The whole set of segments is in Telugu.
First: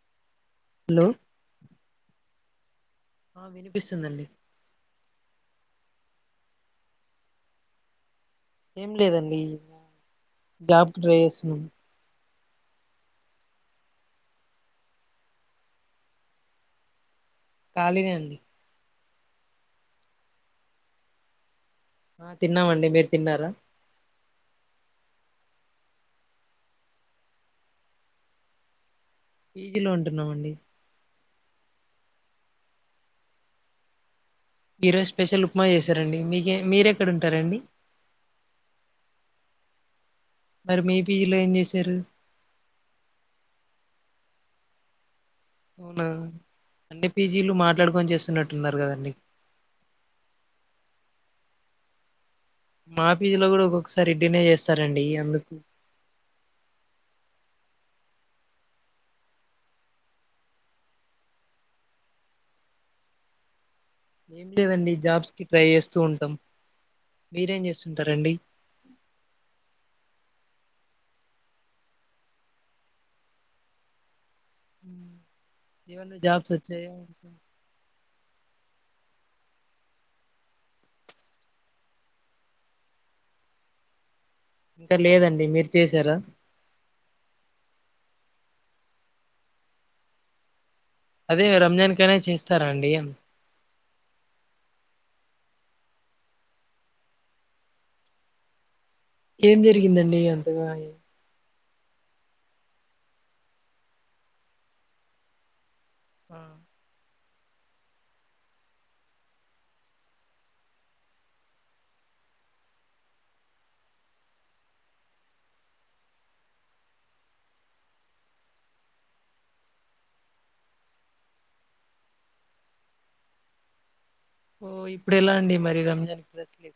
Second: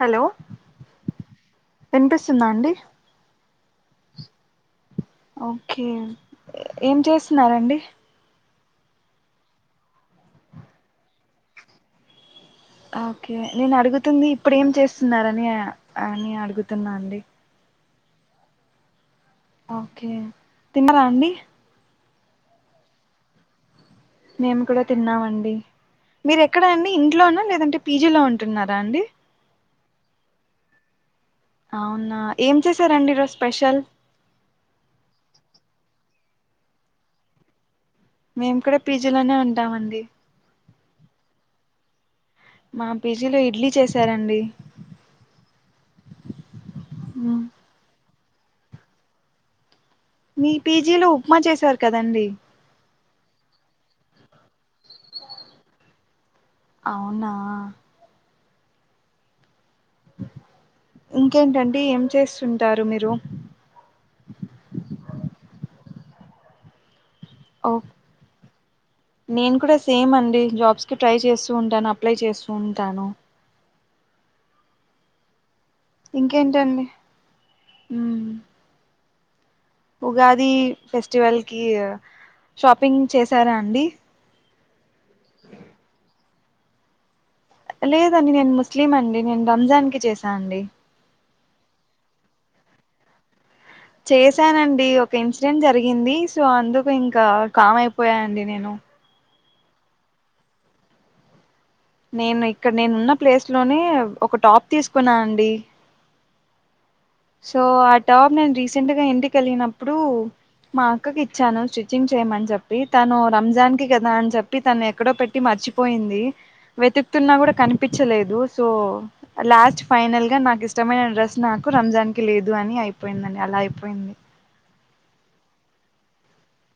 హలో హలో వస్తుందా అండి ఆ వినిపిస్తుందండి ఓకే ఏం చేస్తున్నారండి ఏం లేదండి గ్యాబ్ డ్రైవర్స్ ను ఓకే నేను అడుగుతుంది ఇప్పుడు ఏం చేస్తున్నారని నే అడుగుతున్నా అండి ఖళిన అండి ఓకే తిన్నారా అండి ఆ తిన్నామండి మీరు తిన్నారా మేము కూడా తిన్నామండి మీరు ఎక్కడ అండి ఇంట్లోనా లేదంటే పీజీలో ఉంటున్నారా అండి పిజీలో ఉంటున్నామండి అవునా ఏం చేశారండి ఇ రోజ స్పెషల్ మీరోజు స్పెషల్ ఉప్మా చేశారండి మీకే మీరెక్కడ ఉంటారండి మేము కూడా పీజీలోనే ఉంటామండి మరి మీ పీజీ లో ఏం చేసారు మా పీజీలో ఇడ్లీ చేసారండి అవును అన్ని పీజీలు మాట్లాడుకొని చేస్తారు చన్నట్టున్నారు కదండి మీ పీజీలో ఉప్మా చేసారు కదండి మాఫీజులో కూడా ఒక్కొక్కసారి ఇడ్డినే చేస్తారండి అందుకు అవునా ఇంకేంటండి ఏం చేస్తుంటారు మీరు ఏం లేదండి జాబ్స్ క ట్రై చేస్తూ ఉంటాం మీరేం ఓ చేస్తుంటారండి నేను కూడా సేమ్ అండి జాబ్స్ ట్రై చేస్తూ ఉంటాను అప్లై చేస్తూ ఉంటాను హ ఇవన్ జాబ్స్ ఇంకేంటండి వచ్చాయా ఉమ్, ఉగాది ఫెస్టివల్ కి షాపింగ్ చేసారా అండి ఇంకా లేదండి మీరు చేసారా లేదండి నేను ముస్లిం అండి నేను రంజాన్ కి చేశా అండి అదే రంజాన్ కనే చేస్తారా అండి చేశానండి ఒక ఇన్సిడెంట్ జరిగింది సో అందుకు ఇంకా కామ్ అయిపోయానండి నేను ఏం జరిగిందండి అంతగా నేను ఇక్కడ నేను ఉన్న ప్లేస్ లోనే ఒక టాప్ తీసుకున్నా అండి ఆ సో ఆ టాప్ నేను రీసెంట్ గా ఇంటికి వెలిగినప్పుడు మా అక్కకి ఇచ్చాను స్టిచ్చింగ్ చేయమని చెప్పి తను రంజాన్ కి కదా అని చెప్పి తను ఎక్కడో పెట్టి మర్చిపోయింది వెతుకుతున్నా కూడా కనిపించలేదు సో లాస్ట్ ఫైనల్ గా నాకు ఇష్టమైన డ్రెస్ నాకు రంజాన్నికి లేదు అని అయిపోయిందండి అలా అయిపోయింది ఓ ఇప్పుడు ఎలా అండి మరి రంజాన్ ప్రెస్ లే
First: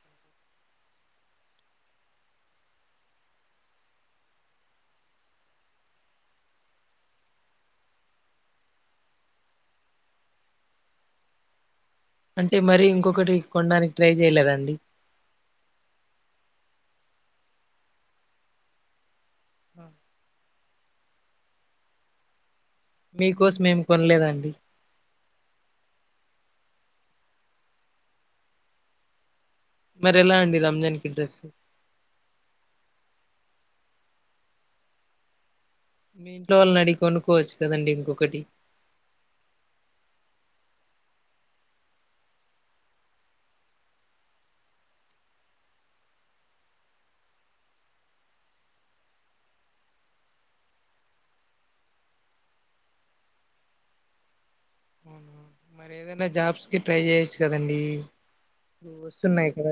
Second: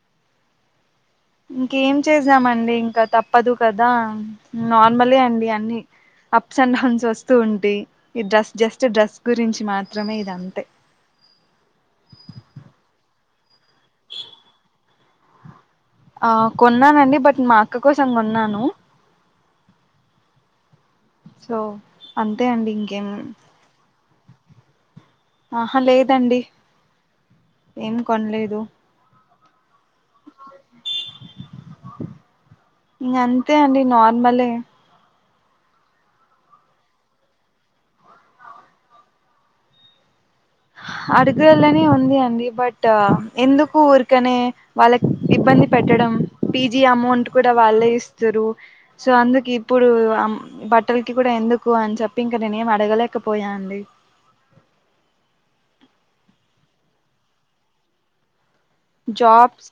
ఇంకేం చేసామండి ఇంకా తప్పదు కదా నార్మలే అండి అన్ని అప్స్ అండ్ డౌన్స్ వస్తూ ఉంటాయి ఈ డ్రస్ జస్ట్ డ్రస్ గురించి మాత్రమే ఇద అంతే అంటే మరి ఇంకొకటి కొండానికి ట్రై చేయలేదండి. ఆ కొన్నానండి బట్ మా అక్క కోసం కొన్నాను. హ సో అంతే అండి ఇం ఇంకేం మీకోసం ఏం కొనలేదండి ఆహా లేదండి. ఏం కొనలేదు మరి ఎలా అండి రంజాన్కి డ్రెస్ ఇంగ అంతే అండి నార్మలే మీ ఇంట్లో వాళ్ళని అడిగి కొనుకోవచ్చు కదండి ఇంకొకటి అడగాలనే ఉంది అండి. బట్ ఎందుకు ఊరికనే వాళ్ళకి ఇబ్బంది పెట్టడం. పీజీ అమౌంట్ కూడా వాళ్ళే ఇస్తురు. సో అందుకు ఇప్పుడు బట్టలకి కూడా ఎందుకు అని చెప్పి, ఇంకా నేనే ఏం అడగలేకపోయా అండి. అవును మరి ఏదైనా జాబ్స్కి ట్రై చేయొచ్చు కదండీ. జాబ్స్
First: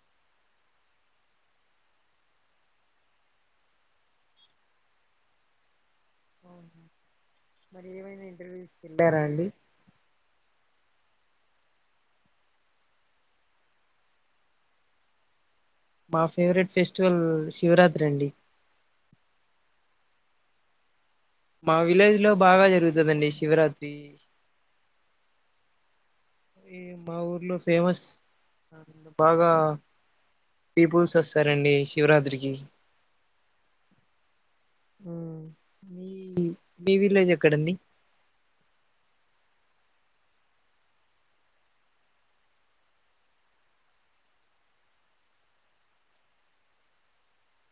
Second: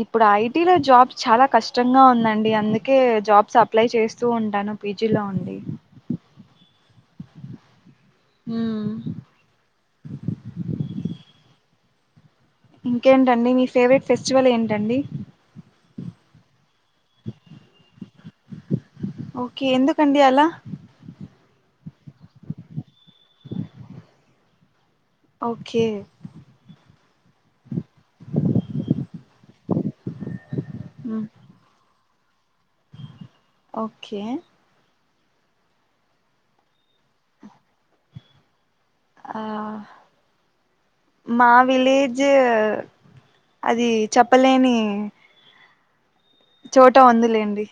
ఇప్పుడు ఐటిలో జాబ్స్ చాలా కష్టంగా ఉందండి. అందుకే జాబ్స్ అప్లై చేస్తూ ఉంటాను పీజిలో ఉండి. ఆఓహ ఏవైన ఇంటర్వ్యూస్ ఉంటారా అండి ఇంకేంటండి మీ ఫేవరెట్ ఫెస్టివల్ ఏంటండి. మా ఫేవరెట్ ఫెస్టివల్ శివరాత్రి అండి. కండి అల మా విలేజ్ లో బాగా జరుగుతుదండి శివరాత్రి ఓకే ఈ మా ఊర్లోస్ ఫేమస్ బాగా డీపుల్స్ మ్మ్. వస్తారండి శివరాత్రి కి ఓకే ఉ మీ మీ విలేజ్ ఎక్కడండి ఆ మా విలేజ్ అది చెప్పలేని చోట ఉందిలేండి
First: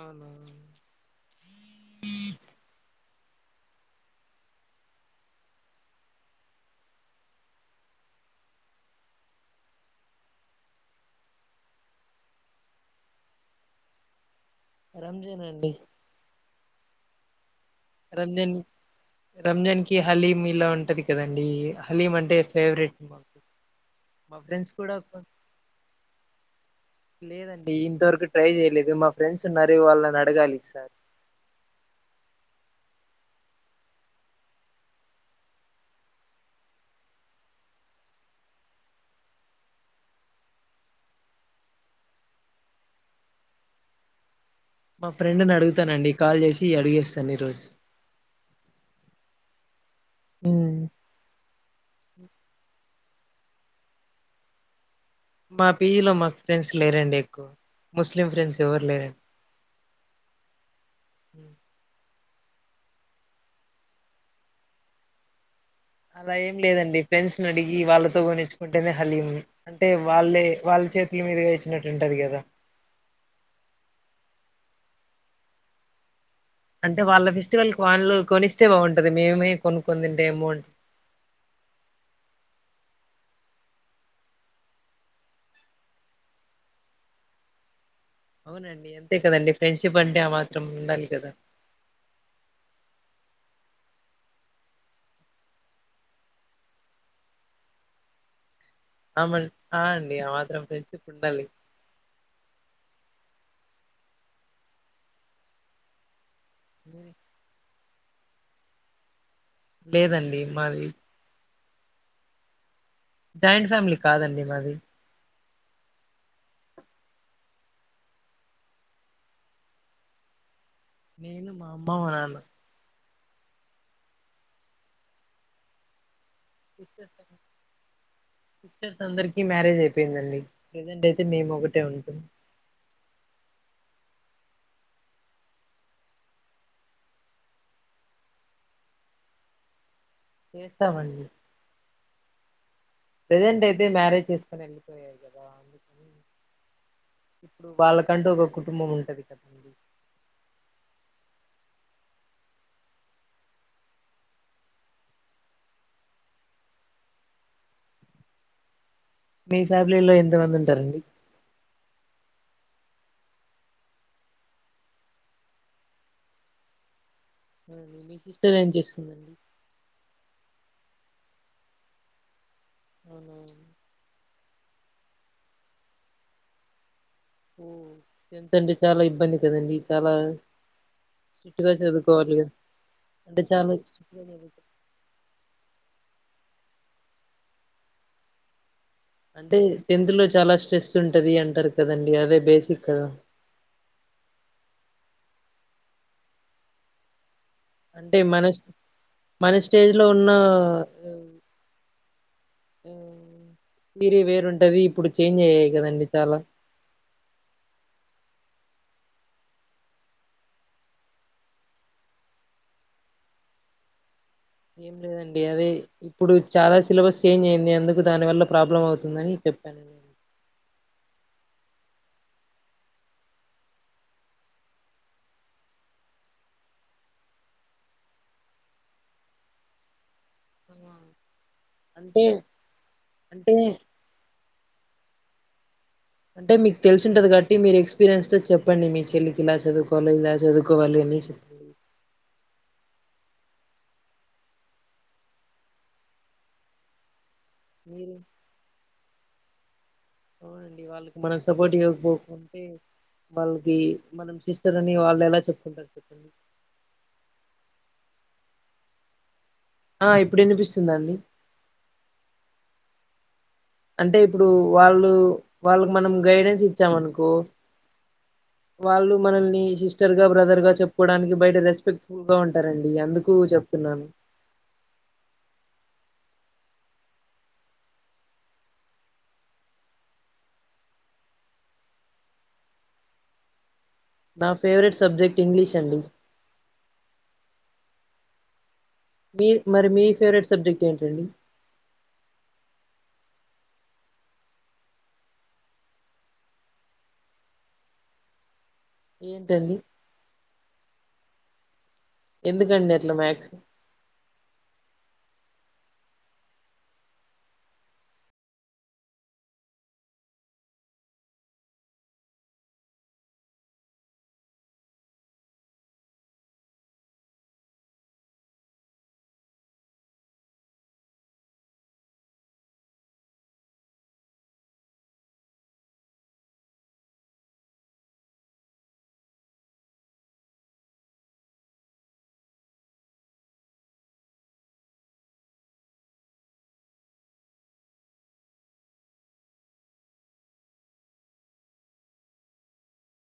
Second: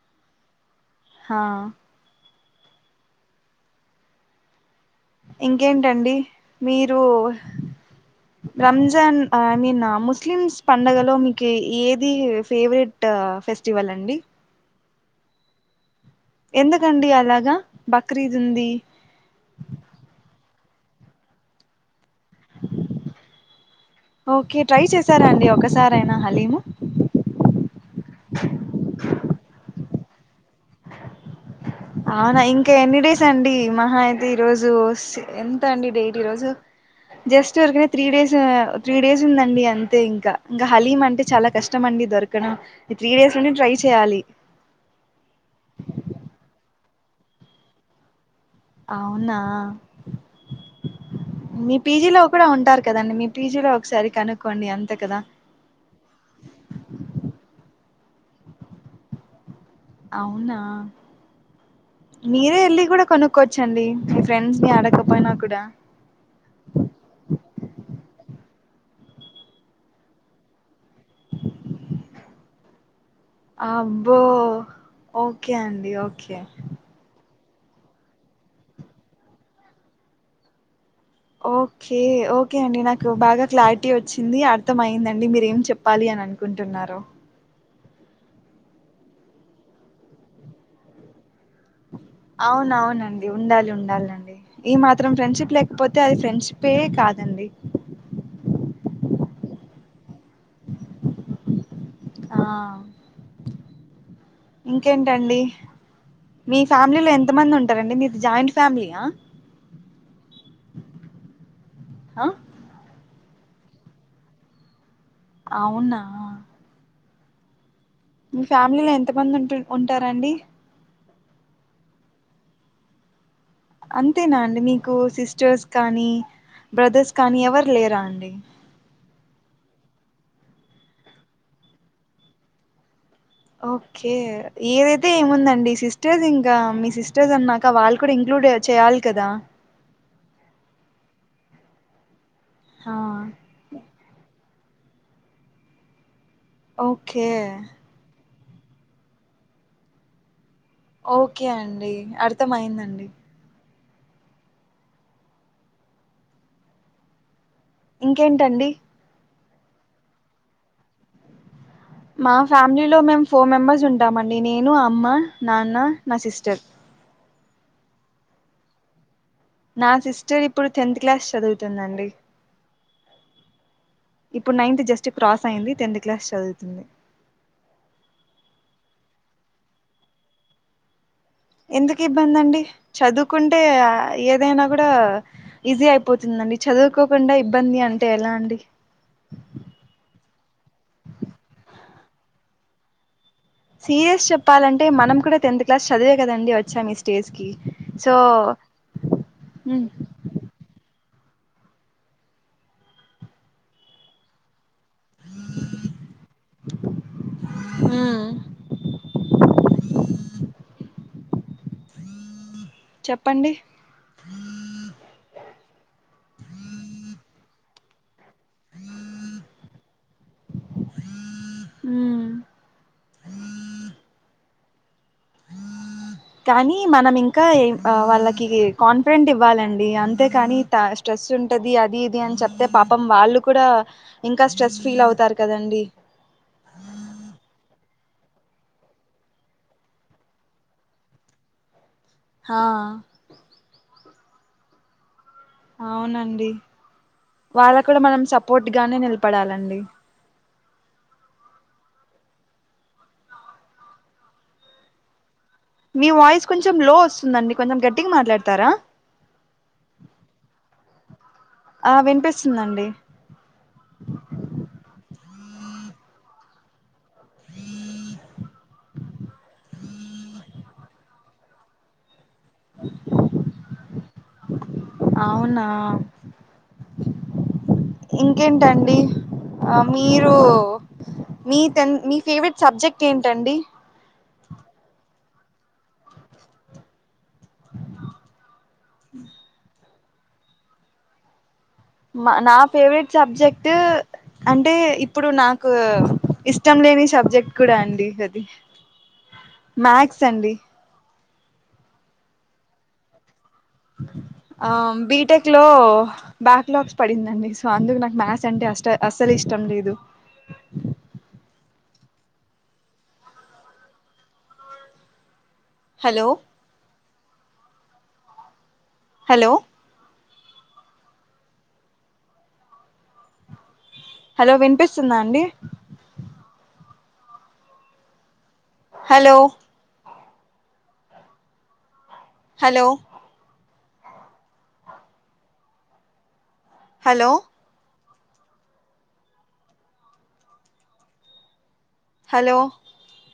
అవునా హా ఇంకేంటండి. మీరు రంజాన్ ఐ మీన్ ముస్లిమ్స్ పంండగలో, మీకు ఏది ఫేవరెట్ ఫెస్టివల్ అండి. రంజానే అండి ఎందుకండి అలాగా బక్రీద్ రంజన్ ఉంది రంజాన్ కి హలీమ్ లాన్ టది కదండి హలీం అంటే ఫేవరెట్ మాకు. మా ఓకే ఫ్రెండ్స్ ట్రై కూడా చేసారా అండి ఒకసారైనా హలీము లేదండి ఇంతవరకు ట్రై చేయలేదు. మా ఫ్రెండ్స్ ఉన్నారు. అదే వాళ్ళని అడగాలి సార్ అవునా ఇంకా ఎన్ని డేస్ అండి. మహా అయితే ఈరోజు స్ ఎంత అండి. డేట్ ఈరోజు జస్ట్ ఉరికనే త్రీ డేస్ త్రీ డేస్ ఉందండి. అంతే ఇంకా ఇంకా హలీం అంటే చాలా కష్టం అండి. దొరకడం త్రీ డేస్ నుండి ట్రై చేయ్యాలి. మా సని రోజ్ అవునా మీ పీజీలో కూడా ఉంటారు కదండి మీ పీజీలో ఒకసారి కనుక్కోండి అంతే కదా మా పీజలో మాకు ఫ్రెండ్స్ లేరండి ఎక్కువ ముస్లిం ఫ్రెండ్స్ ఎవరు లేరండి అవునా మీరే వెళ్ళి కూడా కొనుక్కోవచ్చండి మీ ఫ్రెండ్స్ ని ఆడకపోయినా కూడా అలా ఏం లేదండి ఫ్రెండ్స్ ని అడిగి వాళ్ళతో కొనిచ్చుకుంటేనే హలీం అంటే వాళ్ళే వాళ్ళు చే పల మీదుగా ఇచ్చినట్టుంటాది కదా అబ్బో ఓకే అండి ఓకే అంటే వాళ్ళ ఫెస్టివల్ వాళ్లు కొనిస్తే బాగుంటది మేమే కొనుకొని తింటే ఏం బాగుంటది ఓకే ఓకే అండి నాకు బాగా క్లారిటీ వచ్చింది అర్థం అయి్యిందండి మీరు ఏం చెప్పాలి అని అనుకుంటున్నరు అవునండి అంతే కదండి ఫ్రెండ్షిప్ అంటే ఆ మాత్రం ఉండాలి కదా అవున అవునండి ఉండాలి ఉండాలి అండి ఈ మాత్రం ఫ్రెండ్షిప్ లేకపోతే అది ఫ్రెండ్షిపే కాదండి అమెల్ ఆ ది ఆ మాత్రం ఫ్రెండ్షిప్ ఉండాలి ఆ ఇంకేంటండి మీ హ్మ్. ఫ్యామిలీలో ఎంత మంది ఉంట ారండి మీది జాయింట్ ఫ్యామిలీయా లేదండి మాది ఆ జాయింట్ ఫ్యామిలీ కాదండి మాది అవునా మీ ఫ్యామిలీలో ఎంత మంది ఉంటు ఉంటారంండి నేను మా అమ్మ మా నాన్న అంతేనా అండి మీకు సిస్టర్స్ కానీ సిస్ బ్రదర్స్ కానీ ఎవరు లేరా అండి సిస్టర్స్ అందరికి మ్యారేజ్ అయిపోయిందండి ప్రజెంట్ అయితే మేము ఒకటే ఉంటాం ఓకే ఏదైతే ఏముందండి సిస్టర్స్ ఇంకా మీ సిస్టర్స్ అన్నాక వాళ్ళు కూడా ఇంక్లూడ్ చేయాలి కదా చేస్తామండి హా ప్రజెంట్ అయితే మ్యారేజ్ చేసుకొని వెళ్ళిపోయాయి కదా అందుకు ఓకే ఒక కుటుంబం ఉంటది కదండి ఓకే అండి అర్థం అయిందండి ఇంకేంటండి మీ ఫ్యామిలీలో ఎంత మంది ఉంటారండి మా ఫ్యామిలీలో మేము ఫోర్ మెంబెర్స్ ఉంటామండి నేను అమ్మ నాన్న నా సిస్టర్ అవు మీ సిస్టర్ ఏం చేస్తుందండి నా సిస్టర్ ఇప్పుడు టెన్త్ క్లాస్ చదువుతుందండి అ ఇప్పుడు నైన్త్ జస్ట్ క్రాస్ అయి్యంది టెన్త్ క్లాస్ చదువుతుంది ఓ ఎంతంటే చాలా ఇబ్బంది కదండి చాలా స్ట్రిక్ట్ గా ఎందుకు చదువుకోవాలి ఇబ్బంది కదా అండి అంటే చదువుకుంటే చాలా స్ట్రిక్ట్ గా చదువుకో ఏదైనా కూడా ఈజీ అయిపో పోతుందండి చదువుకోకుండా ఇబ్బంది అంటే ఎలా అండి అంటే టెన్త్ లో చాలా స్ట్రెస్ ఉంటది అంటారు కదండి అదే బేసిక్ సీరియస్ చెప్పాలంటే మనం కూడా టెన్త్ క్లాస్ చదివే కదండి వచ్చాం ఈ స్టేజ్ కి సో అంటే మన మన ఉమ్ స్టేజ్ లో ఉన్న తీరే వేరుంటది ఇప్పుడు చేంజ్ అయ్యాయి కదండి చాలా చెప్పండి ఏం లేదండి అదే ఇప్పుడు చాలా సిలబస్ చేంజ్ అయింది అందుకు దాని వల్ల ప్రాబ్లం అవుతుందని చెప్పాను నేను అ కానీ మనం ఇంకా ఏం వాళ్ళకి కాన్ఫిడెంట్ ఇవ్వాలండి అంతేకాని స్ట్రెస్ ఉ టది అది ఇది అంటే అని చెప్తే పాపం వాళ్ళు అంటే కూడా ఇంకా ఇంకా స్ట్రెస్ ఫీల్ అవుతారు కదండి అంటే మీకు తెలిసి ఉంటది కాట్టి మీరు ఎక్స్పీరియన్స్ తో చెప్పండి మీ చెల్లికి ఇలా చదువుకోవాలో ఇలా చదువుకోవాలి అనీ చెప్పి హా అవునండి వాళ్ళకూడా మీరు మనం సపోర్ట్ గానే నిలబడాలి అండి అవునండి వాళ్ళకి మనం సపోర్ట్ ఇవ్వకపోకుంటే వాళ్ళకి మనం సిస్టర్ అని వాళ్ళు ఎలా చెప్త మీ వాయిస్ కొంచెం లో వస్తుందండి కొంచెం గట్టిగా మాట్లాడుత తారా ఆ ఇప్పుడు వినిపిస్తుందాండి ఆ వినిపిస్తుందండి అంటే ఇప్పుడు వాళ్ళు వాళ్ళకి మనం గైడెన్స్ ఇచ్చామనుకో కో వాళ్ళు మనల్ని సిస్టర్ గా బ్రదర్ గా చెప్పుకోవడానికి బయట రెస్పెక్ట్ ఫుల్గా ఉంటరండి అందుకు చెప్తున్నాను అవునా ఇంకేంటండి మీరు మీ టెన్ మీ ఫేవరెట్ సబ్జెక్ట్ ఏంటండి నా ఫేవరెట్ సబ్జెక్ట్ ఇంగ్లీష్ అండి మీర్ మరి మీ ఫేవరెట్ సబ్జెక్ట్ ఏంటండి మా నా ఫేవరెట్ సబ్జెక్ట్ అంటే ఇప్పుడు నాకు ఇష్టం లేని సబ్జెక్ట్ కూడా అండి అది ఏంటండి మాక్స్ అండి ఎందుకండి అట్లా మాక్స్ ఆ బీటెక్ లో బ్యాక్లాగ్స్ పడిందండి సో అందుకు నాకు మ్యాథ్స్ అంటే అస్ అస్సలు ఇష్టం లేదు హలో హలో హలో వినిపిస్తుందా అండి హలో హలో హలో హలో